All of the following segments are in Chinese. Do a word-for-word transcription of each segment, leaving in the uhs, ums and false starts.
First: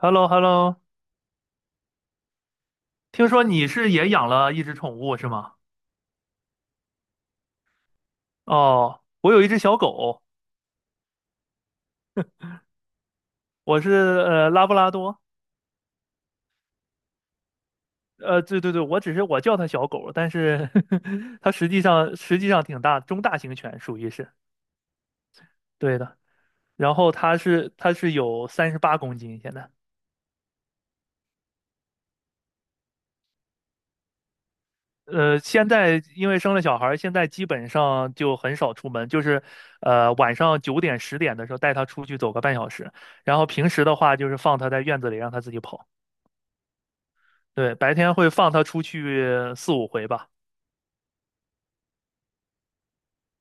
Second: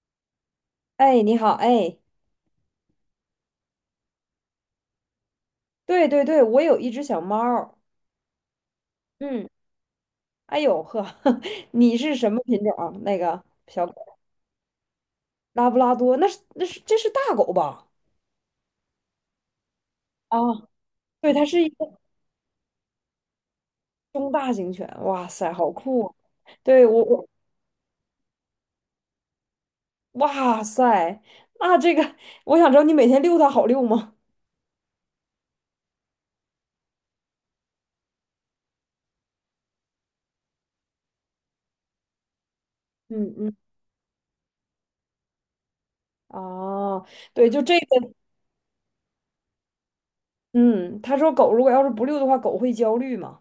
h e l l o h e l l o 哎，你好，哎，听说你是也养了一只宠物是吗？对对对，我有一只小猫儿。哦，我有嗯，一只小狗，哎呦呵，你是什么品种啊那个我小是狗？呃拉布拉多，拉布拉多，那是那是这是大狗吧？呃，对对对，我只是我叫它小狗，但啊，是 对，它它是一实际个上实际上挺大，中大型犬属于是，中大型犬，哇塞，好对酷啊。的。对然我后我，它是它是有三十八公斤现在，哇塞，那这个我想知道你每天遛它好遛吗？呃，现在因为生了小孩儿，现在基本上就很少出门，就是呃晚上九点十点的时候带它出去走个半小时，嗯然后嗯，平时的话就是放它在院子里让它自己跑。哦，对，就对，这个。白天会放它出去四五回吧，嗯，他说狗如果要是不遛的话，狗会焦虑嘛。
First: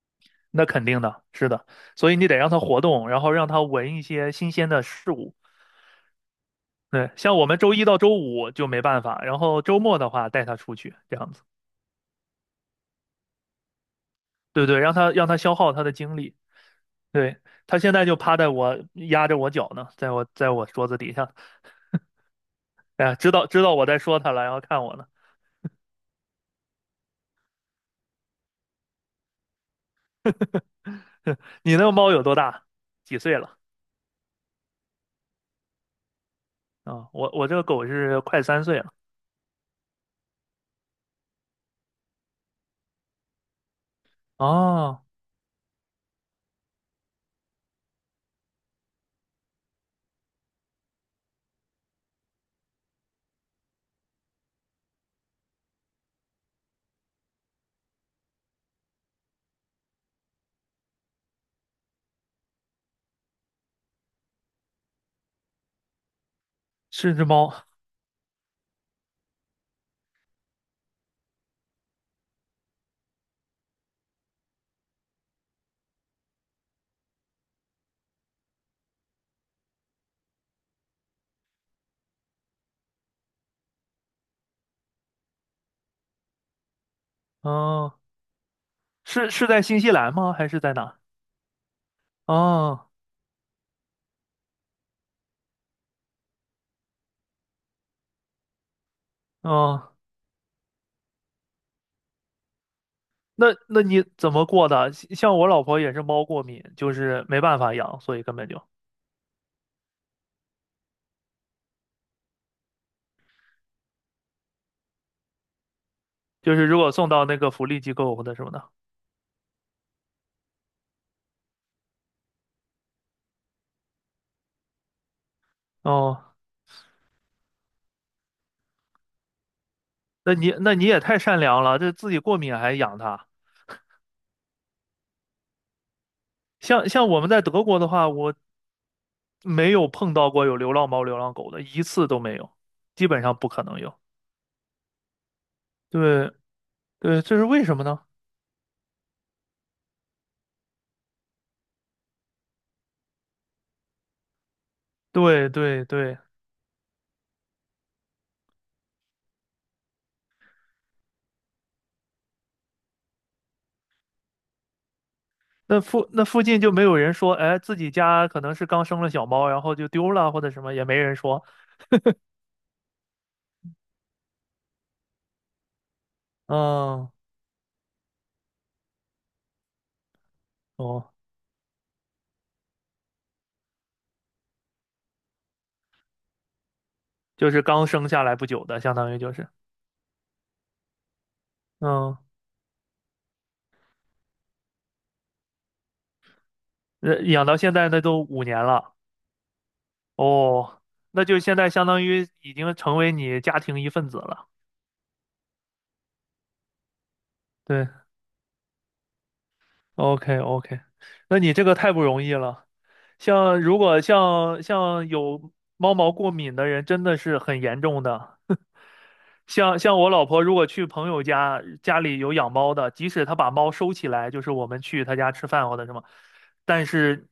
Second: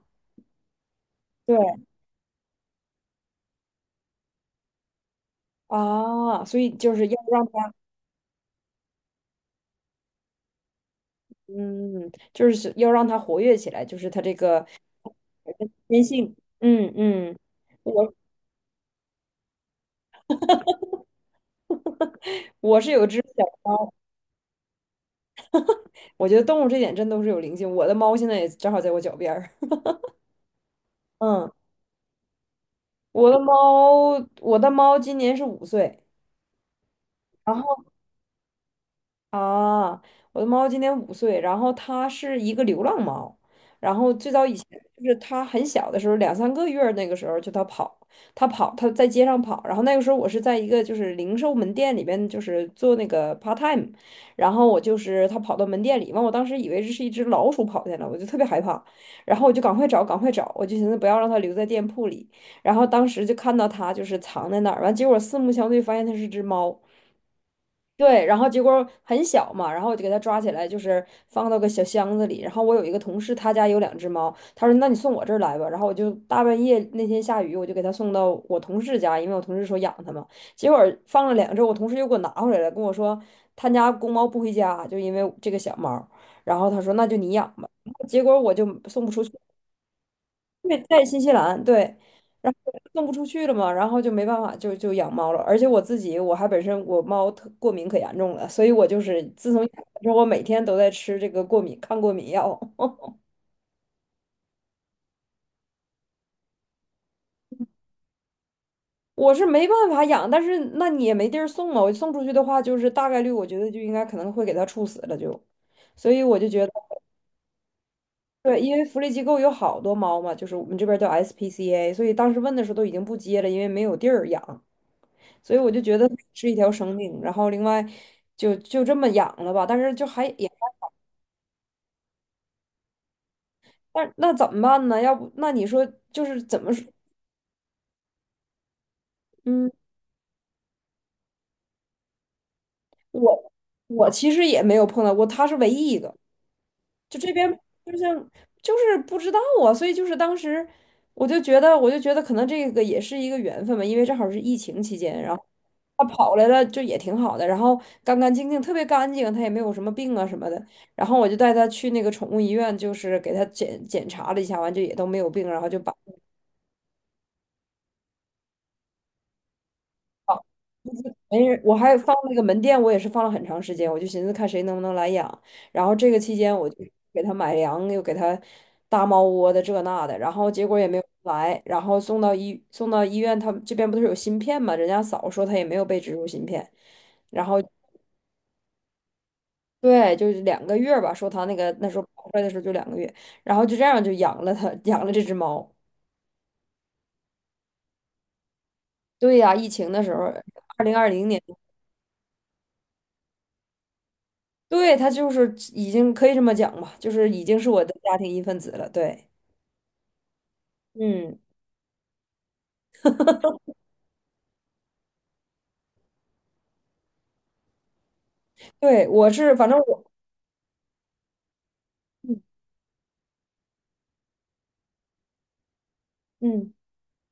那肯定的，是的，对所以你得让它活动，然后让它闻一些新鲜的事物。啊，所以就是对，要像让。我们周一到周五就没办法，然后周末的话带它出去，这样子，嗯，就是要让它活跃起来，就是它这个对对，让它让它消耗它的天精性。力。嗯嗯，对，它现在我就趴在我压着我脚呢，在我在我桌子底下，我是有哎呀，只知小道知道我猫。在说它了，然后看我呢。我觉得动物这点真都是有灵性。我的猫现在也正好在我脚边儿。嗯，你那个猫有多大？几我岁的了？猫，我的猫今年是五岁。啊、我我然这个后。狗是快三岁了。啊，我的猫今年五岁，然后它是一个流浪猫。然后最早以前哦，就是它很小的时候，两三个月儿那个时候就它跑，它跑，它在街上跑，然后那个时候我是在一个就是零售门店里边就是做那个 part time。然后我就是它跑到门店里，完我当时以为这是一只老鼠跑进来，我就特别害怕。然后我就赶快找，赶快找，我就寻思不要让它留在店铺里。然后当时就看到它就是藏在那儿，完结果四目相对发现它是只猫。是只猫。对，然后结果很小嘛，然后我就给它抓起来，就是放到个小箱子里。然后我有一个同事，他家有两只猫，他说："那你送我这儿来吧。"然后我就大半夜那天下雨，我就给他送到我同事家，因为我同事说养它嘛。结果放了两周，我同事又给我拿回来了，跟我说他家公猫不回家，就因为这个小猫。然后他说："那就你养吧。"哦，结果我就送不出是去。是在新西兰吗？还是在对，哪？在新西兰，对。然后哦送不出去了嘛，然后就没办法，就就养猫了。而且我自己，我还本身我猫特过敏可严重了，所以我就是自从养哦，了之后，我每天都在吃这个过敏抗过敏药。那那你怎么过的？像像我老婆也是猫过敏，就是没办法养，所以根本就我是没办法养，但是那你也没地儿送啊。我送出去的话，就是大概率我觉得就应该可能会给它处死了就。所以我就就觉是得，如果送到那个福利机构或者什么对，的。因为福利机构有好多猫嘛，就是我们这边叫 S P C A，所以当时问的时候都已经不接了，因为没有地儿养。所以我就觉得哦，是一条生命，然后另外就就这么养了吧，但是就还那也。你那你也太善良了，这自己过敏还养它。但那怎么办呢？要不那你说就是怎么说？像像我们在德国的话，我嗯，没有碰到过有流浪猫、流浪狗的，一次都没有，基本上不我可能有。我其实也没有碰到过，他是唯一一个。对就对，这这是边，为什么就呢？像，就是不知道。啊，所以就是当时我就觉得，我就觉得可能这个也是一个缘分吧。因为正好是疫情期间，然后对对他对，跑来了就也挺好的。然后干干净净，特别干净，他也没有什么病啊什么的。然后我就带他去那个宠物医院，就是给他检检查了一下，完就也都没有病，然后就那把。附那附近就没有人说，哎，自己家可能是刚生了小猫，然后就丢了或好，者什么，也没人没说。人，我还放那个门店，我也是放了很长时间，我就寻思看谁能不能来养。然后这个期间，我就嗯，给他买粮，又给他搭猫窝的这那的，然后结果也没有哦，来。然后送到医送到医院，他们这边不是有芯片嘛？人家嫂说他也没有被植入芯片。然就后是刚生下来不久的，相当于就是，对，就是两个月吧，说他那个那时候嗯，跑出来的时候就两个月。然后就这样就养了他，养了这只猫。呃养到现在那都五年了。对呀、疫情的时候，哦，二零二那零就年。现在相当于已经成为你家庭一份子了。对，他就是已经可以这么讲吧，就是已经是我对的家庭一份子了。对，，OK OK，嗯，那你这个太不容易了。像如果像像有猫毛过敏的人，真的是很严重的。对，我是，反正像像我，我老婆如果去朋友家，家里有嗯养猫的，即使她把猫收起来，就是我们去她家吃饭或者什么，嗯。但是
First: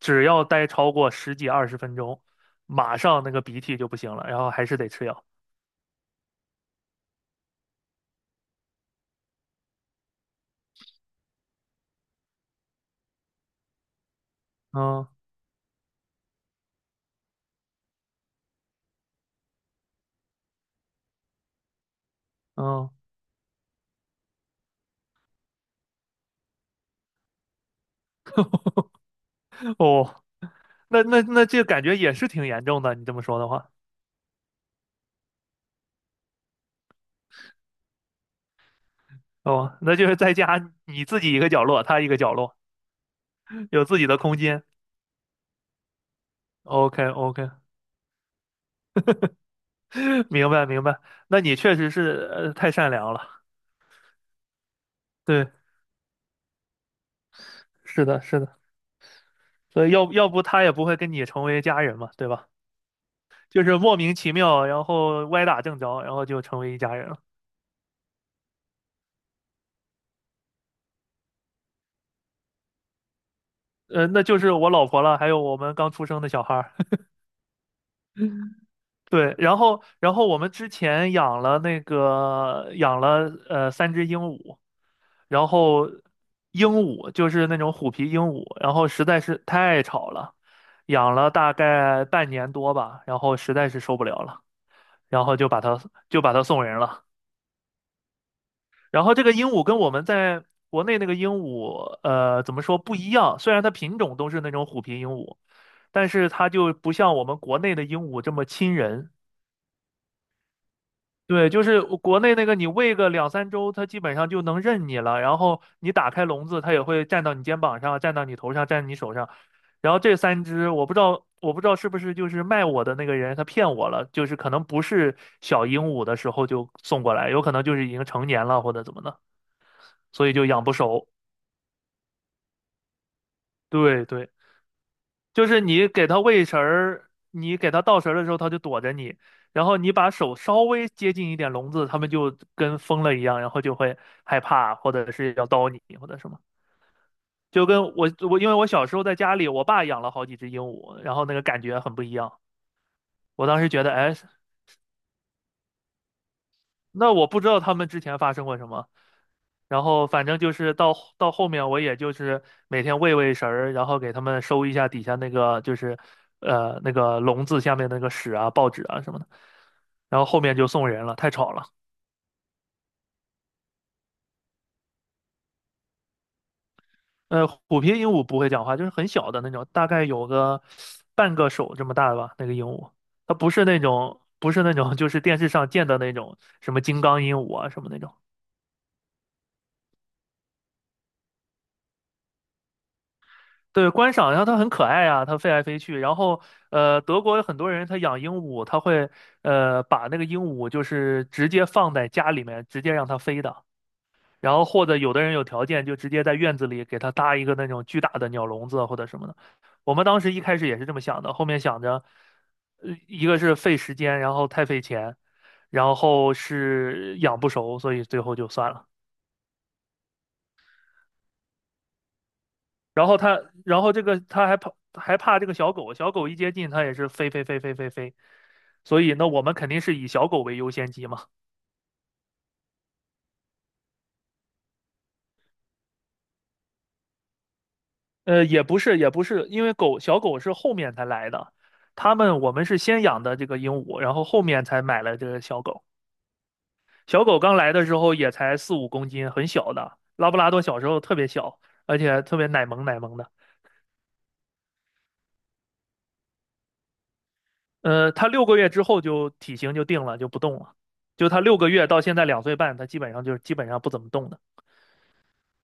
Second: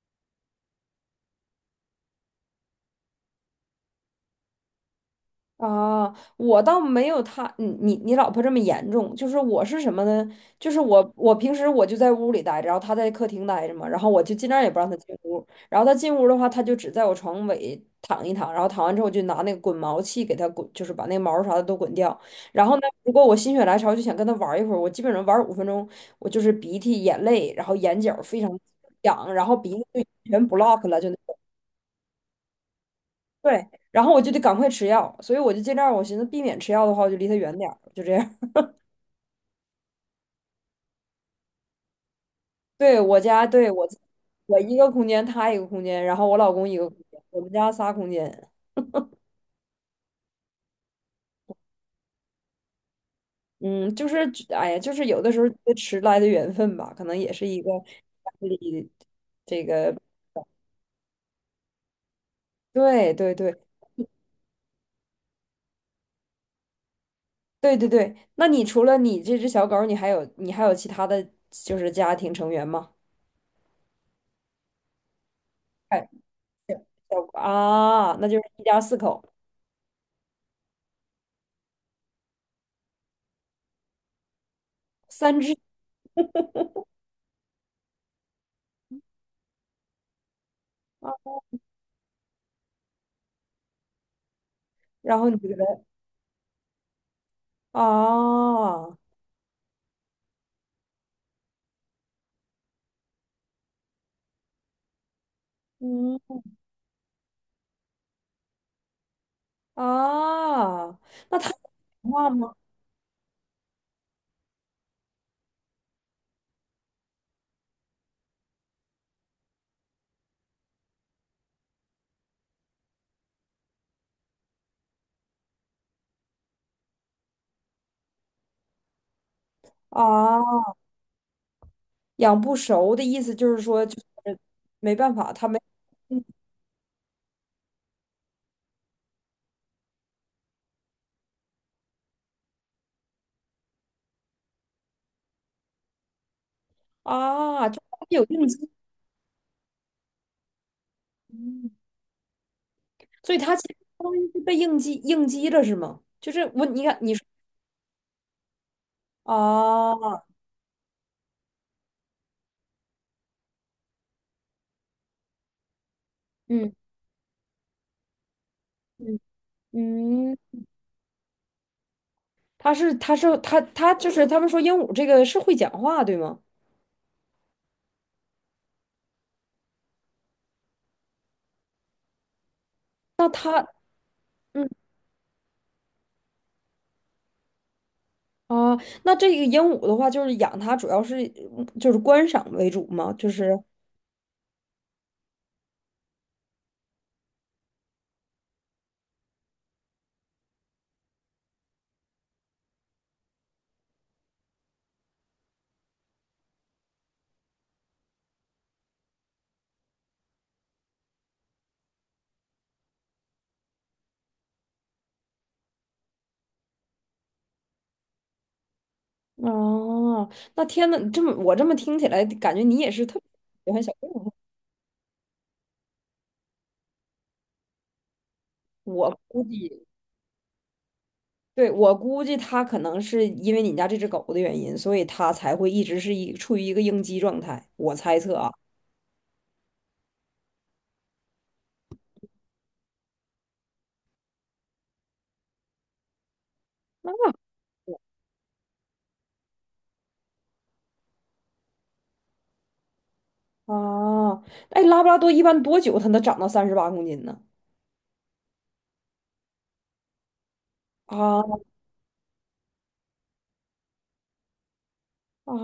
只要待超过十几二十分钟，马上那个鼻涕就不行了，然后还是得吃药。啊，我倒没有他，你你你老婆这么严重。就是我是什么呢？就是我我平时我就在屋里待着，然后她在客厅待着嘛，然后我就尽量也不让她嗯进屋。然后她进屋的话，她就只在我床尾躺一躺，然后躺完之后我就拿那个滚毛器给她滚，就是把那个毛啥的都滚掉。然后呢，嗯，如果我心血来潮就想跟她玩一会儿，我基本上玩五分钟，我就是鼻涕、眼泪，然后眼角非常痒，然后鼻子就哦，全 block 了，那就。那那这感觉也是挺严重的，你这么说的对，话，然后我就得赶快吃药，所以我就尽量，我寻思避免吃药的话，我就离他远点儿，就这样。哦，那就是在家你自己一个角落，他一个角落，对，我家，对，有我自自己的空我间。一个空间，他一个空间，然后我老公一个空 OK 间，我 OK，们家仨空间。明白明白，那你确实是呃太善良了，嗯，就是，哎呀，就是有的时候对，觉得迟来的缘分吧，可能也是一个是的家是的。里这所以个，要要不他也不会跟你成为家人嘛，对吧？对对对就是莫名其妙，然后歪打正着，然后就成为一家人了。对对对。那你除了你这只小狗儿你还有你还有其他的就是家庭成员吗？呃，那就是我老婆了，还有我们刚出哎，生的小孩儿。小啊，那就是一家四口，对，然后然后我们之前养了那个养了呃三只鹦鹉，三然只后鹦鹉就是那种虎皮鹦鹉，然后实在是太吵了，啊，养了大概半年多吧，然后实在是受不了了，然然后后你给就把它。它就把它送人了。哦，然后这个鹦鹉跟我们在国内那个鹦鹉，呃，怎么说不一样？虽然它品种都是那种虎皮鹦鹉，但是嗯，它就不像我们国内的鹦鹉这么亲人。哦，那他对，就是讲国话内那吗？个你喂个两三周，它基本上就能认你了。然后你打开笼子，它也会站到你肩膀上，站到你头上，站你手上。然后这三只，我不知道，我不知道是不是就是卖我的那个人他骗我了，就是可能不是小鹦鹉的时候就送过来，有可能就是已经成年了或者怎么的，所以就养哦，不熟。养不熟的意思就是说，就对对，是没办法，他就没。是你给它喂食儿，你给它倒食儿的时候，它就躲着你，然后你把手稍微接近一点笼子，它们就跟疯了一样，然后就会害怕，或者是要叨你，或者什么。就啊，就跟他我有我应因为我激。小时候在家里，我爸养了好几只鹦鹉，然后那个感嗯，觉很不一样。所以我它当其时实觉得，相哎，当于是被应激应激了，是吗？就是我，你看那你说。我不知道它们之前发生过什么，然后啊，反正就是到到后面，我也就是每天喂喂食儿，然后给他们收一下底下那个就是嗯呃那个笼子下面那个屎啊、报纸啊什嗯么的。然后嗯，后面就送人了，太吵了。他是他是他他就是他们说鹦鹉这个是会讲话，对吗？呃，虎皮鹦鹉不会讲话，就是很小的那种，大概有个半个手这么大吧，那个鹦鹉。那它不是他，那种，不是嗯。那种，就是电视上见的那种什么金刚鹦鹉啊什么那种。啊，那这个鹦鹉的话，就是养它主要是，嗯就是观赏为主吗？就是。对，观赏，然后它很可爱啊，它飞来飞去。然后，呃，德国有很多人他养鹦鹉，他会呃把那个鹦鹉就是直接放在家里面，直接让它飞的。然后或者有的人有条件，就直接在院子里给它搭一个那种巨大的鸟笼子或者什么的。我们当时一开始也是这么想的，后面想着，呃，一个是费时间，然后太费钱，然后是养不熟，所以最后就算了。哦，那天呐，这么我这么听起来，感觉你也是然后特别他，喜欢然小后这动个物。他还怕还怕这个小狗，小狗一接近它也是飞飞飞飞飞飞，所以我那我估们肯定计，是以小狗为优先级嘛。对，我估计它可能是因为你家这只狗的原因，所以它才会一直是一处于一个应激状态。我猜测呃，啊，也不是也不是，因为狗小狗是后面才来的，他们我们是先养的这个鹦鹉，然后后面才买了这个小狗。那，小狗刚来的时候也才四五公斤，很小的。拉布拉多小时候特别小，而且特别奶萌奶萌的。啊，哦。哎，拉布拉多一般多久它能长到三十八公斤呢？呃，它六个月之后就体型就定了，就不动了。啊，就它六个月到现在两岁半，它基本上就是基本上不怎么动的。啊，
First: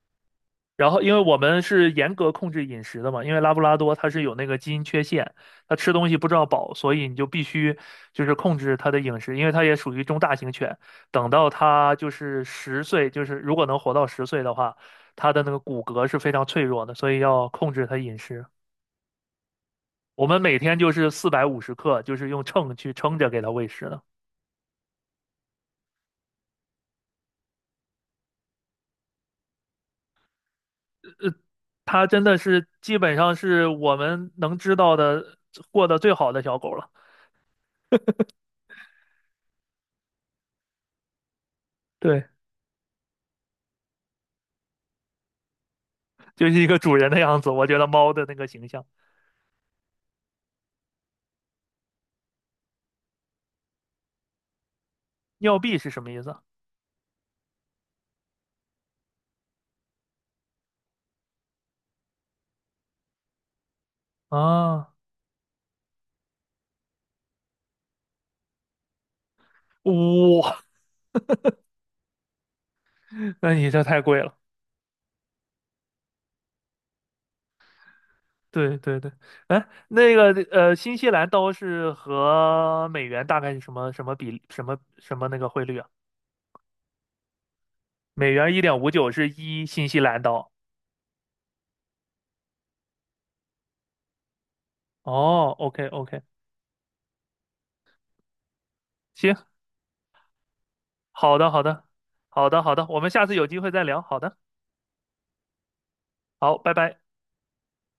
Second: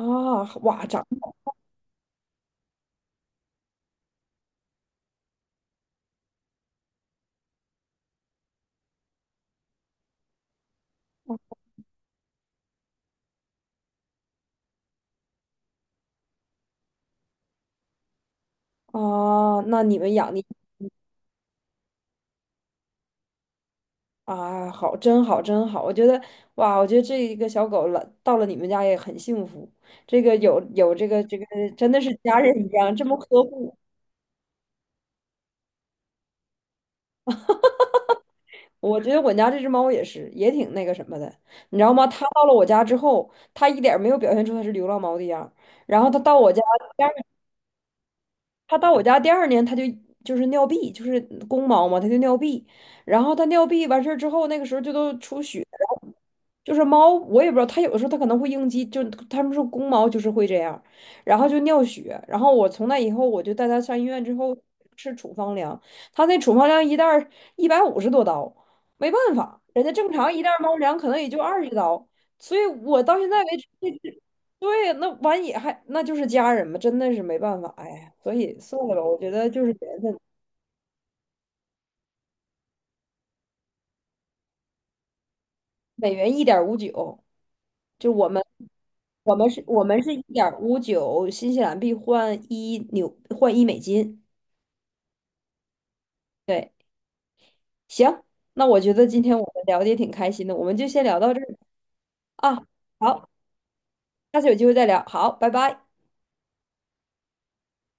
哇，然后，长，因为我们是严格控制饮食的嘛，因为拉布拉多它是有那个基因缺陷，它吃东西不知道饱，所以你就必须就是控制它的饮食，因为它也属于中大型犬。等到它就是十岁，就是如果能活到十岁的话，它的那个骨骼是非常脆弱的，所以要控制它饮食。啊，那你们我养们的？每天就是四百五十克，就是用秤去称着给它喂食的。啊，好，真好，真好！我觉得，哇，我觉得这一个小狗了，到了你们家也很幸福。这个有有这个这个，真的它是真家的人一是样，基这么本上呵是护。我们能知道的过得最好的小狗了。我觉得我家这只猫也是，也挺那个什么的，你知道吗？它对。到了我家之后，它一点儿没有表现出它是流浪猫的样儿。然后它到就我是家一个主第人二，的样子。我觉得猫的那个形它象，到我家第二年，它就就是尿闭，就是公猫嘛，它就尿闭。然后它尿闭完事儿之后，那个时候就都出尿血。币是什么意思啊？就是猫，我也不知道，它有的时候它可能会应激，就它们说公猫就是会这样，然后就尿血，然后我从那以后我就带它上医院之后啊，吃处方粮，它那处方粮一袋一百五十多刀，没办法，人家正常一袋哇，猫粮可能也就二十刀，所以我到现 在那为你这太止，贵了。对，那完也还那就是家人嘛，真的是没办法，哎呀，所以对算了对吧，对，我觉得就哎，是缘那分，个呃，新西兰刀是和美元大概是什么什么比什么什么那个汇率啊？每元一点五九，就我美们，元一点五九是我们是一我新西们是兰一刀。点五九新西兰币换一纽换一美金。哦，OK OK，对，行，那我觉得今行，天我们聊的也挺开心的，我们就先聊到好这儿的好的，好啊。的好的，我们下好，次有机会再聊。好的，下次有机会再聊。好，拜拜。好，拜拜。